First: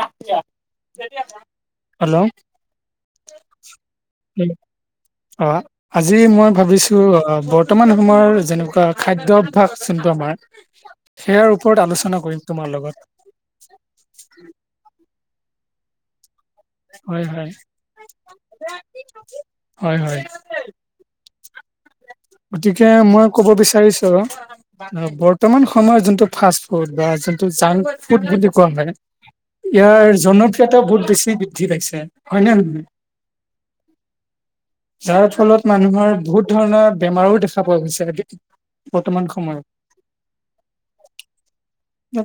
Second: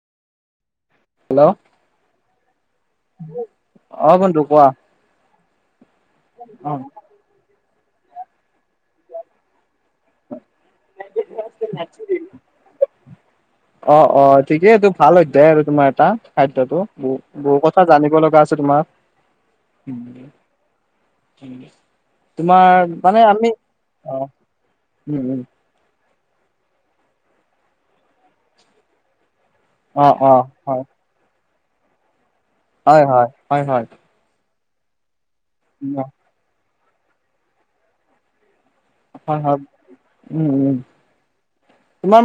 [inaudible] Hello hello. অ বন্ধু কোৱা অ, আজি মই অ ভাবিছো বৰ্তমান সময়ৰ যেনেকুৱা খাদ্যভাস চন্তু আমাৰ অ-অ সেয়াৰ ঠিকেই ওপৰত আলোচনা কৰিম তোমাৰ লগত তোৰ ভাল হয়। [unintelligible] খাদ্যয়টো বহু হয় - হয় বহুত কথা জানিব লগা আছে। তোমাৰ হয় হয় উম। গতিকে মই কব বিচাৰিছো অ উম উম বৰ্তমান সময়ত যোনটো ফাষ্ট ফুড বা যোনটো জাংক ফুড বুলি কোৱা হয়। ইয়াৰ অ অ জনপ্ৰিয়তা হয় বহুত বেছি বৃদ্ধি পাইছে। হয় নে নহয় হয়, হয়, হয়, হয। যাৰ ফলত মানুহৰ বহুত ধৰণৰ বেমাৰো দেখা পোৱা গৈছে আ হ-হ উম-উম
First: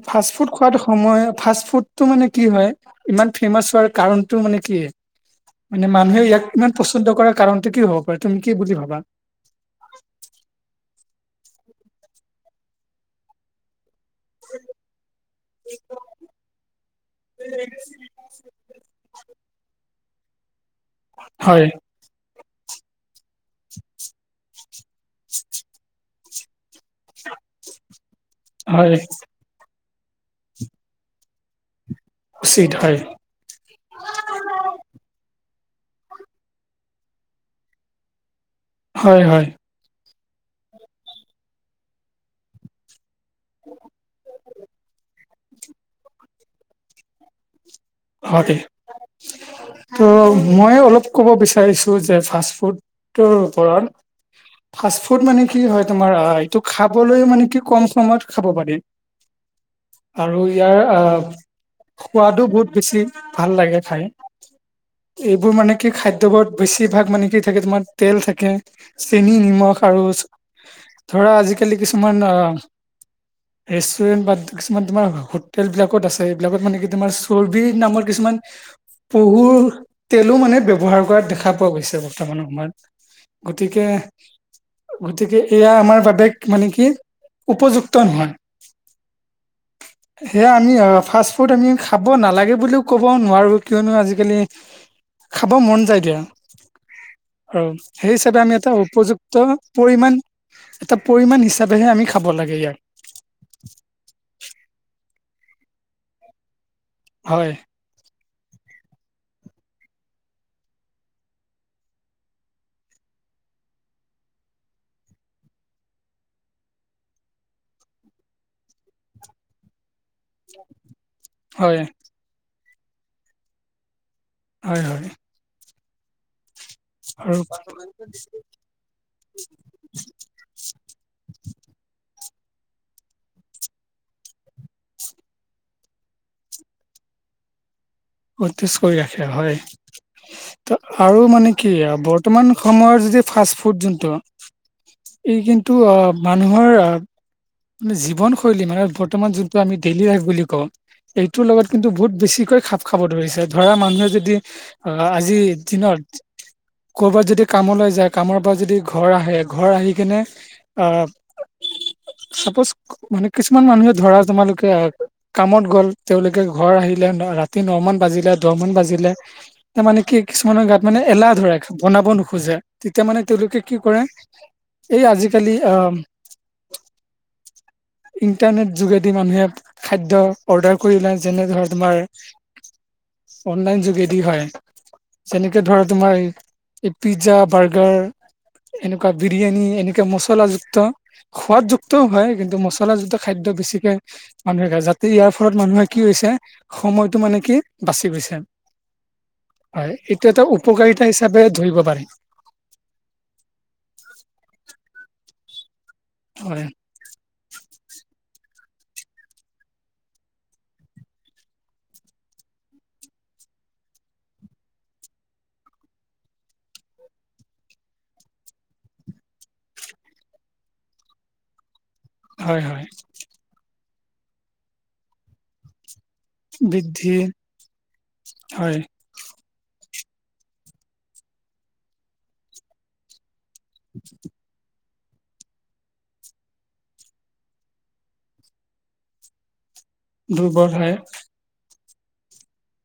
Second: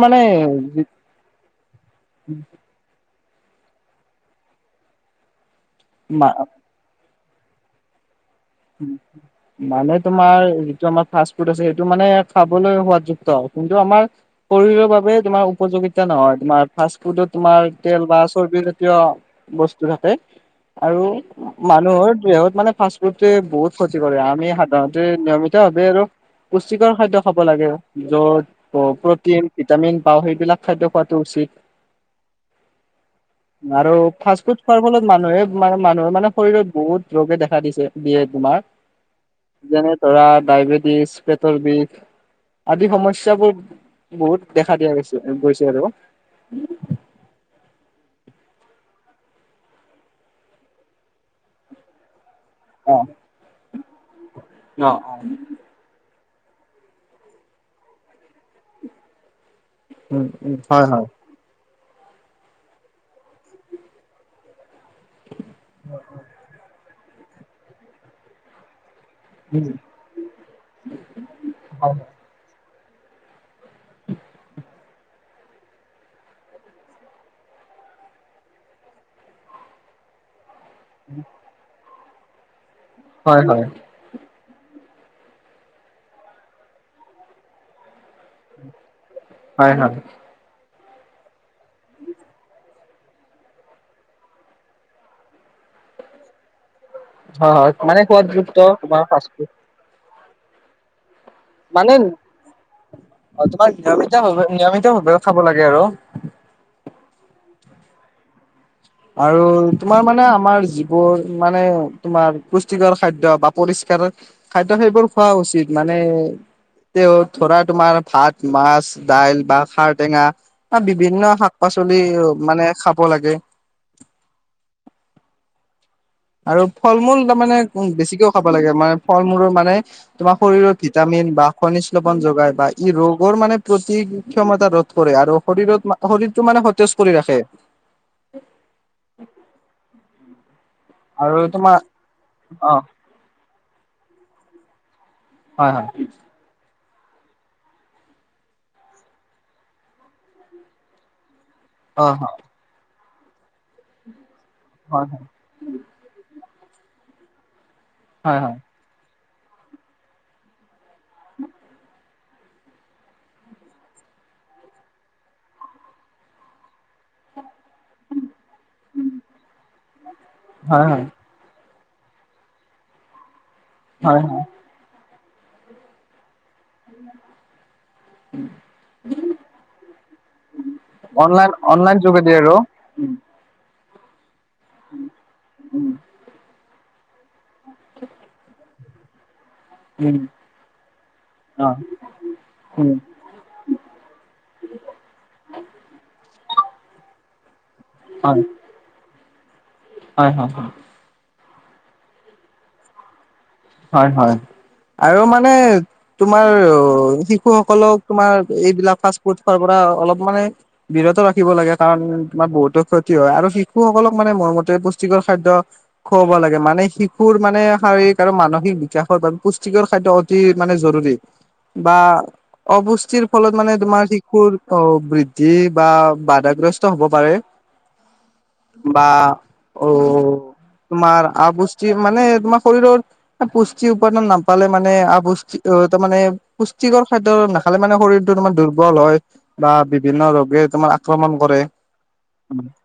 ফাষ্ট ফুড খোৱাটো সময় ফাষ্ট ফুডটো মানে কি হয়? ইমান ফেমাচ হোৱাৰ কাৰণতটো মানে কি মানে মানুহে মা ইয়াক ইমান পচন্দ কৰা কাৰণটো কি হওক উম, মানে তোমাৰ যিটো আমাক ফাৰ্ষ্ট ফুড আছে, সেইটো মানে খাবলৈ সোৱাদযুক্ত। কিন্তু, আমাৰ শৰীৰৰ বাবে তোমাৰ উপযোগিতা নহয়। তোমাৰ ফাৰ্ষ্ট ফুডত তোমাৰ তেল বা চৰ্বি জাতীয় বস্তু থাকে আৰু হয় মানুহৰ দেহত মানে ফাৰ্ষ্ট ফুড বহুত ক্ষতি কৰে। আমি সাধাৰণতে নিয়মিত ভাৱ আৰু পুষ্টিকৰ খাদ্য খাব লাগে য'ত হয় প্ৰটিন ভিটামিন পাওঁ সেইবিলাক খাদ্য খোৱাাতটো উচিত। আৰু ফাৰ্ষ্ট ফুড খোৱাৰ ফলত মানুহে মানে, মানুহৰ মানে শৰীৰত বহুত ৰোগে দেখা দিছে, দিয়ে তোমাৰ। হয়, হয়। যেনে ধৰা ডায়বেটিছ, পেটৰ বিষ আদি সমস্যাবোৰ বহুত। দেখা দিয়া গৈছে গৈছে আৰু উ। হয় দে, মইয়ো অলপ ক'ব বিচাৰিছোঁ যে ফাৰ্ষ্ট ফুডটোৰ ওপৰত অ অ ফাৰ্ষ্ট ফুড মানে কি হয় তোমাৰ আহ। টো খাবলৈ মানে কি কম সময়ত খাব পাৰি। উম আৰু উম ইয়াৰ হয় হয় আহ। সোৱাদো বহুত বেছি ভাল লাগে খায়। এইবোৰ মানে কি খাদ্যয়বোৰত বেছিভাগ মানে কি থাকে তোমাৰ তেল থাকে। চেনি, নিমখ আৰু ধৰা আজিকালি কিছুমান অ' ৰেষ্টুৰেন্ট বা কিছুমান তোমাৰ হোটেল বিলাকত আছে। এইবিলাকত মানে কি তোমাৰ চৰ্বি নামৰ কিছুমান পহুৰ তেলো মানে ব্যৱহাৰ কৰা দেখা পোৱা গৈছে বাৰ। চামানো ঘোমান হয় হয় গতিকে। গতিকে এয়া আমাৰ বাবে মানে কি, উপযুক্ত নহয়। হয় হয় এয়া আমি ফাষ্ট ফুড আমি খাব নালাগে বুলিও ক'ব নোৱাৰো, কিয়নো আজিকালি খাব মন যায় দিয়া। অ' হয় মানে সেই হিচাপে আমি সোৱাদযুক্ত এটা তোমাৰ ফাষ্ট উপযুক্ত ফুড পৰিমান এটা পৰিমাণ হিচাপেহে মানে আমি খাব লাগে ইয়াক অ, তোমাৰ নিয়মিত - নিয়মিত হব। খাব লাগে আৰু। হয়। আৰু তোমাৰ মানে আমাৰ যিবোৰ মানে তোমাৰ পুষ্টিকৰ খাদ্য বা পৰিস্কাৰ কাৰণ খাদ্য সেইবোৰ খোৱা উচিত। মানে তে ধৰা তোমাৰ ভাত, মাছ, দাইল বা খাৰটেঙা বা বিভিন্ন শাক হয় পাচলি মানে খাব লাগে। হয়, হয়। আৰু ফল মূল আৰু তাৰ মানে বেছিকেও খাব লাগে, মানে ফল মূলৰ মানে তোমাৰ শৰীৰৰ ভিটামিন বা খনিজ লবন বা ই ৰোগৰ মানে প্ৰতি ক্ষমতা ৰোধ কৰে, আৰু শৰীৰত শৰীৰটো মানে সতেজ কৰি ৰাখে। খে। সতেজ কৰি ৰাখে হয়। আৰু মানে কি বৰ্তমান অ সময়ৰ যদি ফাষ্ট ফুড যোনটো ই হয় কিন্তু হয় অ' মানুহৰ জীৱনশৈলী মানে বৰ্তমান যোনটো আমি ডেইলি লাইফ বুলি কওঁ, এই তোৰ লগত কিন্তু অ বহুত বেছিকৈ খাপ খাব ধৰিছে, ধৰা মানুহে যদি হয় অ' হয় আজিৰ দিনত কৰ'বাত যদি কামলৈ যায় হয় কামৰ পৰা যদি ঘৰ আহে ঘৰ আহি কিনে আহ চাপ'জ মানে কিছুমান মানুহে ধৰা তোমালোকে আহ কামত গ'ল তেওঁলোকে ঘৰ আহিল লে, ৰাতি ন মান বাজিলে দহ মান বাজিলে ত মানে কি কিছুমানৰ হয় গাত হয় মানে হয় এলাহ ধৰে বনাব নোখোজে, তেতিয়া মানে তেওঁলোকে কি কৰে, হয় হয় এই আজিকালি আহ উম [unintelligible] ইণ্টাৰনেট যোগেদি মানুহে খাদ্য অৰ্ডাৰ কৰিলা যেনে ধৰা তোমাৰ উম। লাইন যোগেদি হয়, যেনেকে ধৰা তোমাৰ পিজা বাৰ্গাৰ, এনেকুৱা বি বিৰিয়ানী এনেকে উম মচলাযুক্ত অ সোৱাদযুক্তও হয় কিন্তু উম মচলাযুক্ত খাদ্য বেছিকে মানেহে [unintelligible] মানুহে যাতে ইয়াৰ ফলত মানুহে কি হৈছে সময়টো মানে কি বাচি গৈছে, হয় হয় এইটো এটা হয় হয় উপকাৰিতা হিচাপ যে ধৰিব পাৰে। হয়, হয় আৰু মানে তোমাৰ হয় শি শিশুসকলক তোমাৰ এইবিলাক ফাষ্ট ফুড খোৱাৰ পৰা অলপ মানে বিৰত ৰাখিব লাগে কাৰণ বহুতো ক্ষতি হয় আৰু শিশুসকলক মানে মোৰ মতে পুষ্টিকৰ খাদ্য খুৱাব লাগে মানে শিশুৰ মানে শাৰীৰিক আৰু মানসিক বিকাশৰ বাবে পুষ্টিকৰ খাদ্য অতি মানে জৰুৰী বা হয় হয় অৱষ্টিৰ ফলত মানে তোমাৰ শিশুৰ অ বৃদ্ধি বা বাধাগ্ৰস্ত হব বৃদ্ধি পাৰে হয় বা অ তোমাৰ আবষ্টি মানে তোমাৰ শৰীৰৰ পুষ্টি উপাদান নাপালে মানে মানে আপুষ্টি তাৰ মানে পুষ্টিকৰ খাদ্য‌ নাখালে মানে শৰীৰটো‌ তোমাৰ দুৰ্বল হয় বা বিভিন্ন ৰোগে দুৰ্বল তোমাৰ হয় আক্ৰমণ কৰে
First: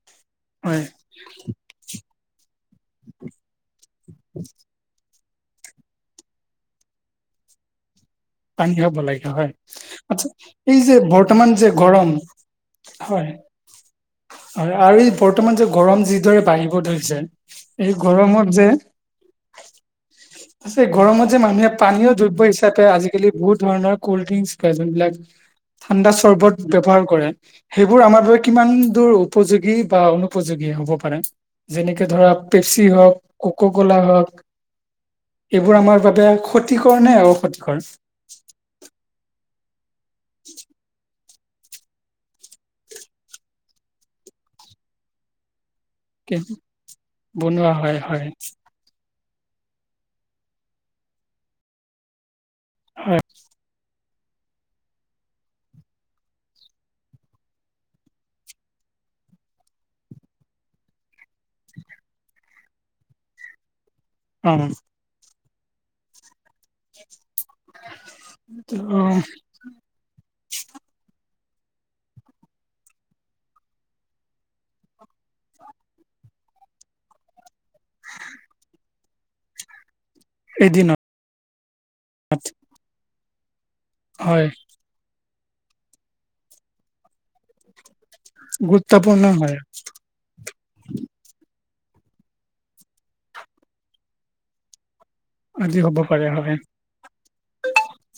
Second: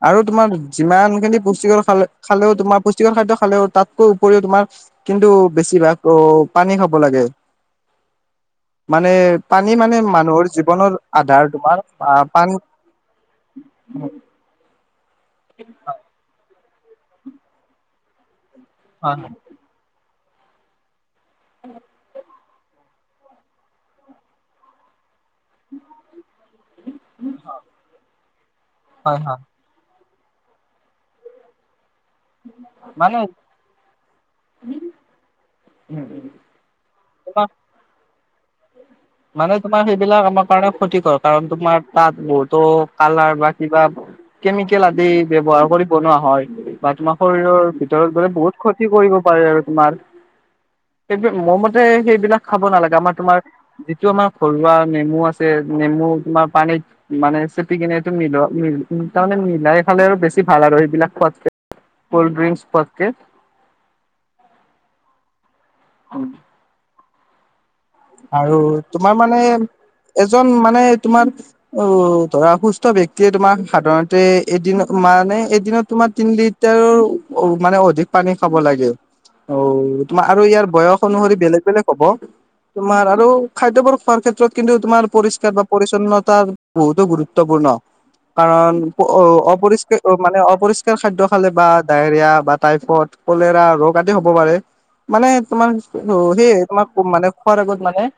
আৰু তোমাৰ হয় যিমানখিনি পুষ্টিকৰ খালে খালেও তোমাৰ পুষ্টিকৰ খাদ্য খালেও তাতকৈ উপৰিও তোমাৰ কিন্তু বেছিভাগ অ পানী খাব লাগে পানী খাব মানে লাগে হয় পানী মানে আচ্ছা মানুহৰ এই জীৱনৰ যে আধাৰ বৰ্তমান যে তোমাৰ গৰম আহ পানী হয় হয় আৰু বৰ্তমান যে গৰম যিদৰে বাঢ়িব ধৰিছে এই গৰমত অ ন হৈ ই গৰমত যে মানুহে পানীও [unintelligible] আজিকালি বহুত ধৰণৰ কোল্ড ড্ৰিংক খাই যোনবিলাক ঠাণ্ডা চৰ্বত ব্যৱহাৰ কৰে সেইবোৰ আমাৰ বাবে কিমান দূৰ হয় হয় উপযোগী বা উনোপযোগী হ'ব পাৰে যেনেকে ধৰা পেপচি হওক মানে কক কলা হওক এইবোৰ আমাৰ তোমাৰ বাবে ক্ষতিকৰনে অ ক্ষতিকৰন মানে তোমাৰ সেইবিলাক আমাৰ কাৰণে ক্ষতিকৰন কাৰণ তোমাৰ তাত বহুতো কালাৰ বা কিবা কেমিকেল আদি ব্যৱহাৰ কৰি বনোৱা হয় বা তোমাৰ শৰীৰৰ বনোৱা হয় ভিতৰত হয় গলে বহুত ক্ষতি কৰিব আৰু তোমাৰ সেইটোয়ে মোৰ মতে সেইবিলাক খাব নালাগে আমাৰ তোমাৰ যিটো আমাৰ ঘৰুৱা নেমু আছে নেমু তোমাৰ পানীত মানে চেপি কিনে টো মিল মিল তাৰমানে মিলাই খালে আৰু বেছি ভাল আৰু সেইবিলাক খোৱাত কল্ড ড্ৰিংকস খোৱাতকে উম হয় কি‌‌ ঠিক আৰু তোমাৰ মানে এজন মানে তোমাৰ অ ধৰা সুস্থ ব্যক্তিয়ে তোমাৰ সাধাৰণতে এদিন মানে এদিনত তোমাৰ তিনিদিন তেওঁৰ মানে অধিক পানী খাব লাগে অ তোমাৰ আৰু ইয়াৰ এদিনত বয়স অনুসৰি বেলেগ বেলেগ হ'ব তোমাৰ আৰু খাদ্যবোৰ খোৱাৰ হয় ক্ষেত্ৰত কিন্তু তোমাৰ পৰিষ্কাৰ বা পৰিছন্নতাৰ বহুতো গুৰুত্বপূৰ্ণ কাৰণ গুৰুত্বপূৰ্ণ হয় অপৰিষ্কাৰ মানে অপৰিষ্কাৰ খাদ্য খালে বা ডায়েৰিয়া বা টাইফড কলেৰা ৰোগ আদি হ'ব পাৰে মানে তোমাৰ আজি হ'ব পাৰে সুধি হয় তোমাৰ মানে খোৱাৰ আগত মানে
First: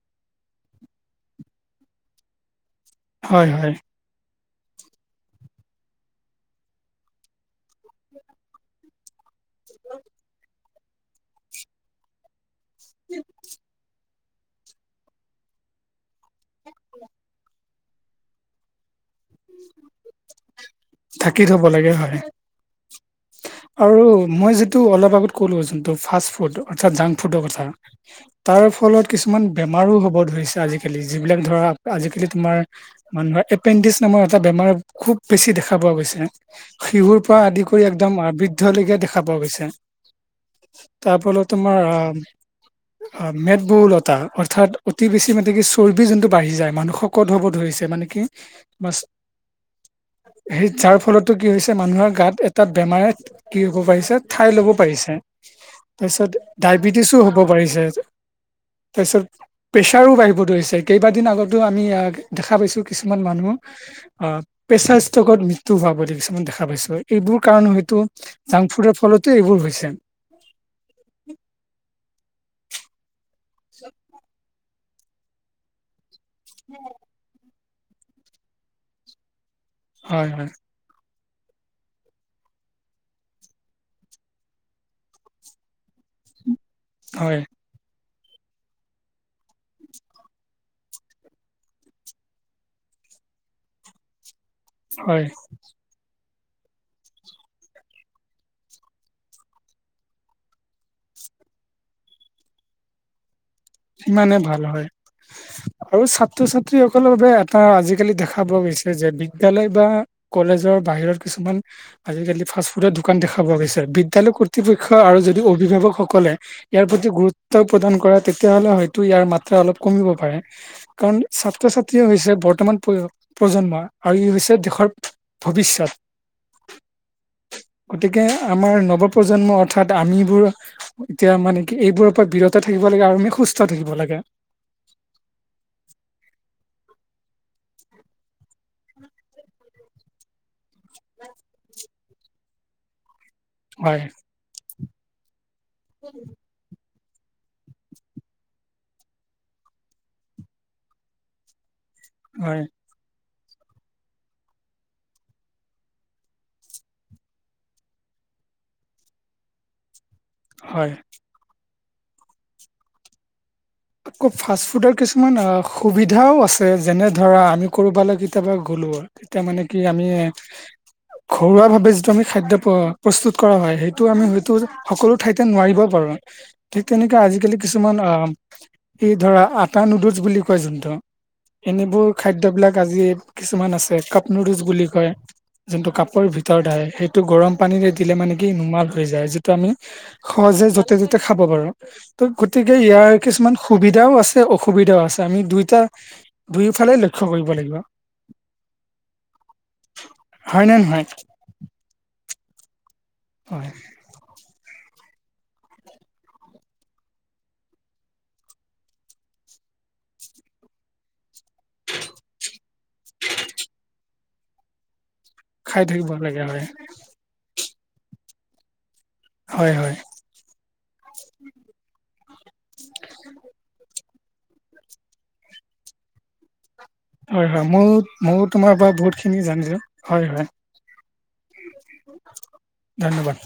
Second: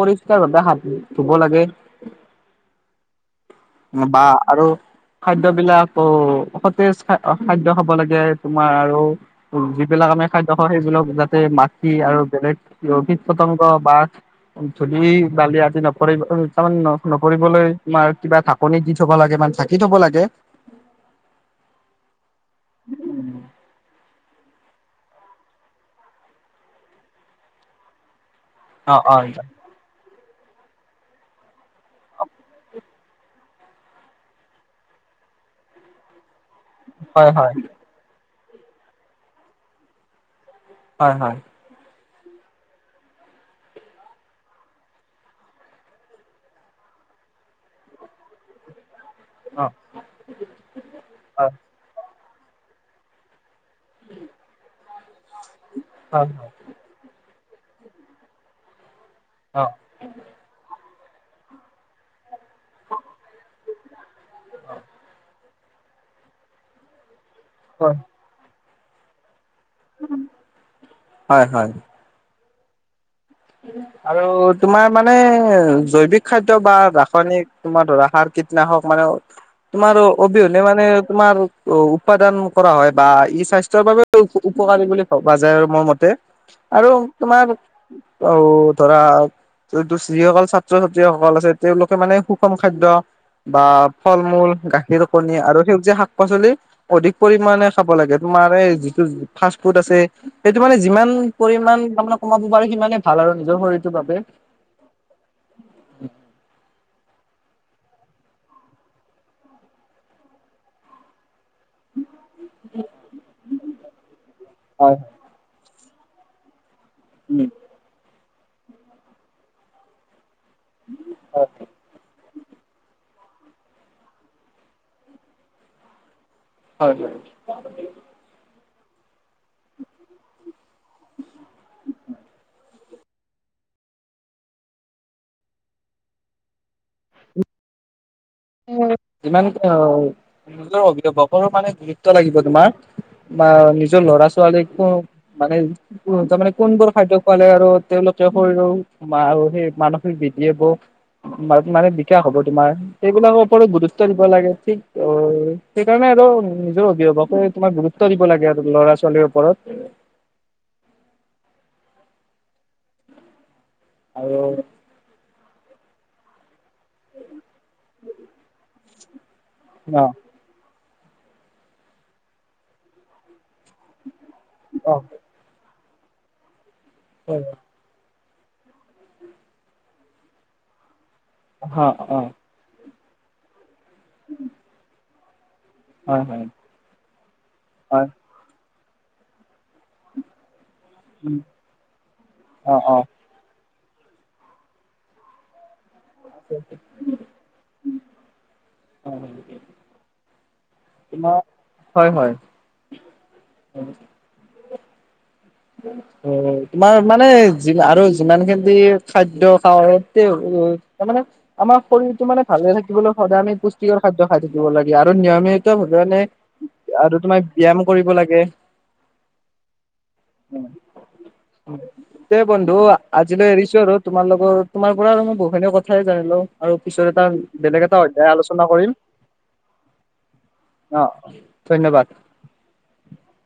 পৰিষ্কাৰ ভাবে হাত ধুব লাগে হয় হয় বা আৰু খাদ্য‌ বিলাক সতেজ খাদ্য খাব লাগে তোমাৰ আৰু যিবিলাক আমি খাদ্য খাওঁ সেইবিলাক যাতে মাটি আৰু বেলেগ কীট পতংগ বা ধুলি বালি আদি নপৰি তাৰমান নপৰিবলৈ তোমাৰ কিবা ঢাকনি দি থব লাগে মানে ঢাকি থব লাগে থাটি লব লাগে হয় আৰু মই যিটো অলপ আগত ক'লো যোনটো ফাচ‌ট ফোটো অৰ্থাৎ জাংক ফোটোৰ কথা তাৰ অ ফলত অ কিছুমান বেমাৰো হ'ব ধৰিছে আজিকালি যিবিলাক ধৰা আজিকালি তোমাৰ মানুহৰ এপেনডিকস নামৰ এটা বেমাৰ খুব বেছি দেখা পোৱা গৈছে শিশুৰ হয় পৰা হয় আদি কৰি একদম আবৃদ্ধলৈকে দেখা পোৱা গৈছে হয় হয় তাৰপল তোমাৰ আহ অ মেদবহুলতা অৰ্থাৎ অতি বেছি মানে কি চৰ্বি যোনটো বাঢ়ি যায় মানুহ শ কত হ'ব ধৰিছে ন [unintelligible] অ স যাৰ ফলতো কি হয় হৈছে মানুহৰ গাত এটা বেমাৰে কি হব পাৰিছা ঠাই ল'ব পাৰিছে হয় তাৰপিছত হয় ডায়বেটিছো হ'ব [unintelligible] অ প্ৰেছাৰো বাঢ়িব ধৰিছে কেইবাদিন আগতো আমি দেখা পাইছোঁ কিছুমান মানুহ প্ৰেছাৰ ষ্টকত ম হোৱা বুলি কিছুমান দেখা পাইছো এইবোৰ কাৰণে হয় হয়তো জাংকুডৰ ফলতো এইবোৰ হৈ হয় হয় আৰু তোমাৰ মানে জৈৱিক খাদ্য বা ৰাসায়নিক তোমাৰ ধৰা সাৰ কীটনাশক মানে তোমাৰ হয় হয় অবিহনে মানে তোমাৰ অ উপাদান কৰা হয় বা ই স্বাস্থ্যৰ বাবে উপকাৰী বুলি ভাবা যায় আৰু মোৰ মতে আৰু হয় তোমাৰ অ ধৰা যিসকল ছাত্ৰ ছাত্ৰীসকল আছে তেওঁলোকে মানে সুষম খাদ্য বা ফল মূল গাখীৰ হয় কণী আৰু সেউজিয়া শাক শাক পাচলি অধিক পৰিমাণে খাব লাগে তোমাৰ এই যিটো ফাষ্ট ফুড আছে সেইটো মানে যিমান পৰিমাণ তামানে কমাব পাৰো সিমানে ভাল আৰু নিজৰ শৰীৰটোৰ বাবে সিমানে ভাল হয় আৰু ছাত্ৰ ছাত্ৰীসকলৰ বাবে আজিকালি দেখা পোৱা গৈছে যে বিদ্যালয় বা কলেজৰ বাহিৰত কিছুমান আজিকালি ফাষ্ট ফুডৰ দোকান দেখাব গৈছে বিদ্যালয় কৰ্তৃপক্ষ হয় আৰু যদি অভিভাৱকসকল সকলে ইয়াৰ প্ৰতি উম গুৰুত্ব প্ৰদান কৰে তেতিয়াহলে হয়তো ইয়াৰ মাত্ৰা অলপ কমিব পাৰে কাৰণ ছাত্ৰ ছাত্ৰী হৈছে বৰ বৰ্তমান প্ৰ প্ৰজন্ম আৰু ই হৈছে দেশৰ ভৱিষ্যত হয় গতিকে আমাৰ নৱপ্ৰজন্ম অৰ্থাৎ আমিবোৰ এতিয়া মানে কি এইবোৰৰ পৰা বিৰত থাকিব লাগে আৰুমি সুস্থ থাকিব লাগে ইমান নিজৰ অভিভাৱকৰো মানে, গুৰুত্ব লাগিব তোমাৰ। বা হয় নিজৰ ল'ৰা ছোৱালীোন অ মানে কোনবোৰ খাদ্য খালে আৰু তেওঁলোকে শৰীৰৰ সেই মানসিক বিৃদ্ধিয়ে বোৰ মানে বিকাশ হ'ব হয় তোমাৰ অভিভাৱক গুৰুত্ব দিব লাগে ঠিক সেইকাৰণে আৰু নিজৰ অভিভাৱকে তোমাক গুৰুত্ব দিব লাগে আৰু ল'ৰা ছোৱালীৰ ওপৰত হয় আকৌ আৰু ফাষ্ট ফুডৰ কিছুমান সুবিধাও আছে যেনে ধৰা আমি কৰবালৈ কেতিয়াবা গ'লো তেতিয়া মানে কি আমি অ ঘৰুৱা ভাৱে যিটো আমি খাদ্য প্ৰস্তুত কৰা হয় সেইটো আমি হয়তো অ সকলো ঠাইতে নোৱাৰিব ঠিক তেনেকে আজিকালি কিছুমান আহ ই ধৰা আটা নুডলছ বুলি কয় যোনটো এনেবোৰ অ অ খাদ্যবলাক আজি কিছুমান আছে কাপনৰুজ বুলি কয় যোনটো হয় কাপোৰ হয় ভিতৰত আহে সেইটো গৰম পানীৰে হয় দিলে মানে কি নোমাল হৈ যায় আমি সহজে য'তে য'তে উম খাব পাৰো ত অ গতিকে অ ইয়াৰ কিছুমান সুবিধাও আছে অসুবিধাও আছে আমি দুয়োটা দুয়োফালে লক্ষ্য কৰিব লাগিব হয় নে নহয় হয় হয় হয় অ তোমাৰ মানে যি আৰু যিমান খিনি খাদ্যয় খাও তামানে আমাৰ শৰীৰতটো মানে ভালে থাকিবলৈ সদায় আমি পুষ্টিকৰ খাদ্য খাই থাকিব লাগে আৰু আৰু নিয়মিত খাই হ থাকিব মানে লাগে হয় আৰু তোমাৰ ব্যায়াম কৰিব লাগে হয় হয় তে বন্ধ আজিলৈ ঈশৰ তোমাৰ লগত তোমাৰ পৰা আৰু মই বহুখিনিয়ে কথাই জানিলোঁ। আৰু পিছত এটা হয় হয় বেলেগ ময়ো এটা অধ্যায় ময়ো আলোচনা তোমাৰ পৰা কৰিম। বহুতখিনি জানিলোঁ হয় হয় অ ধন্যবাদ। ধন্যবাদ।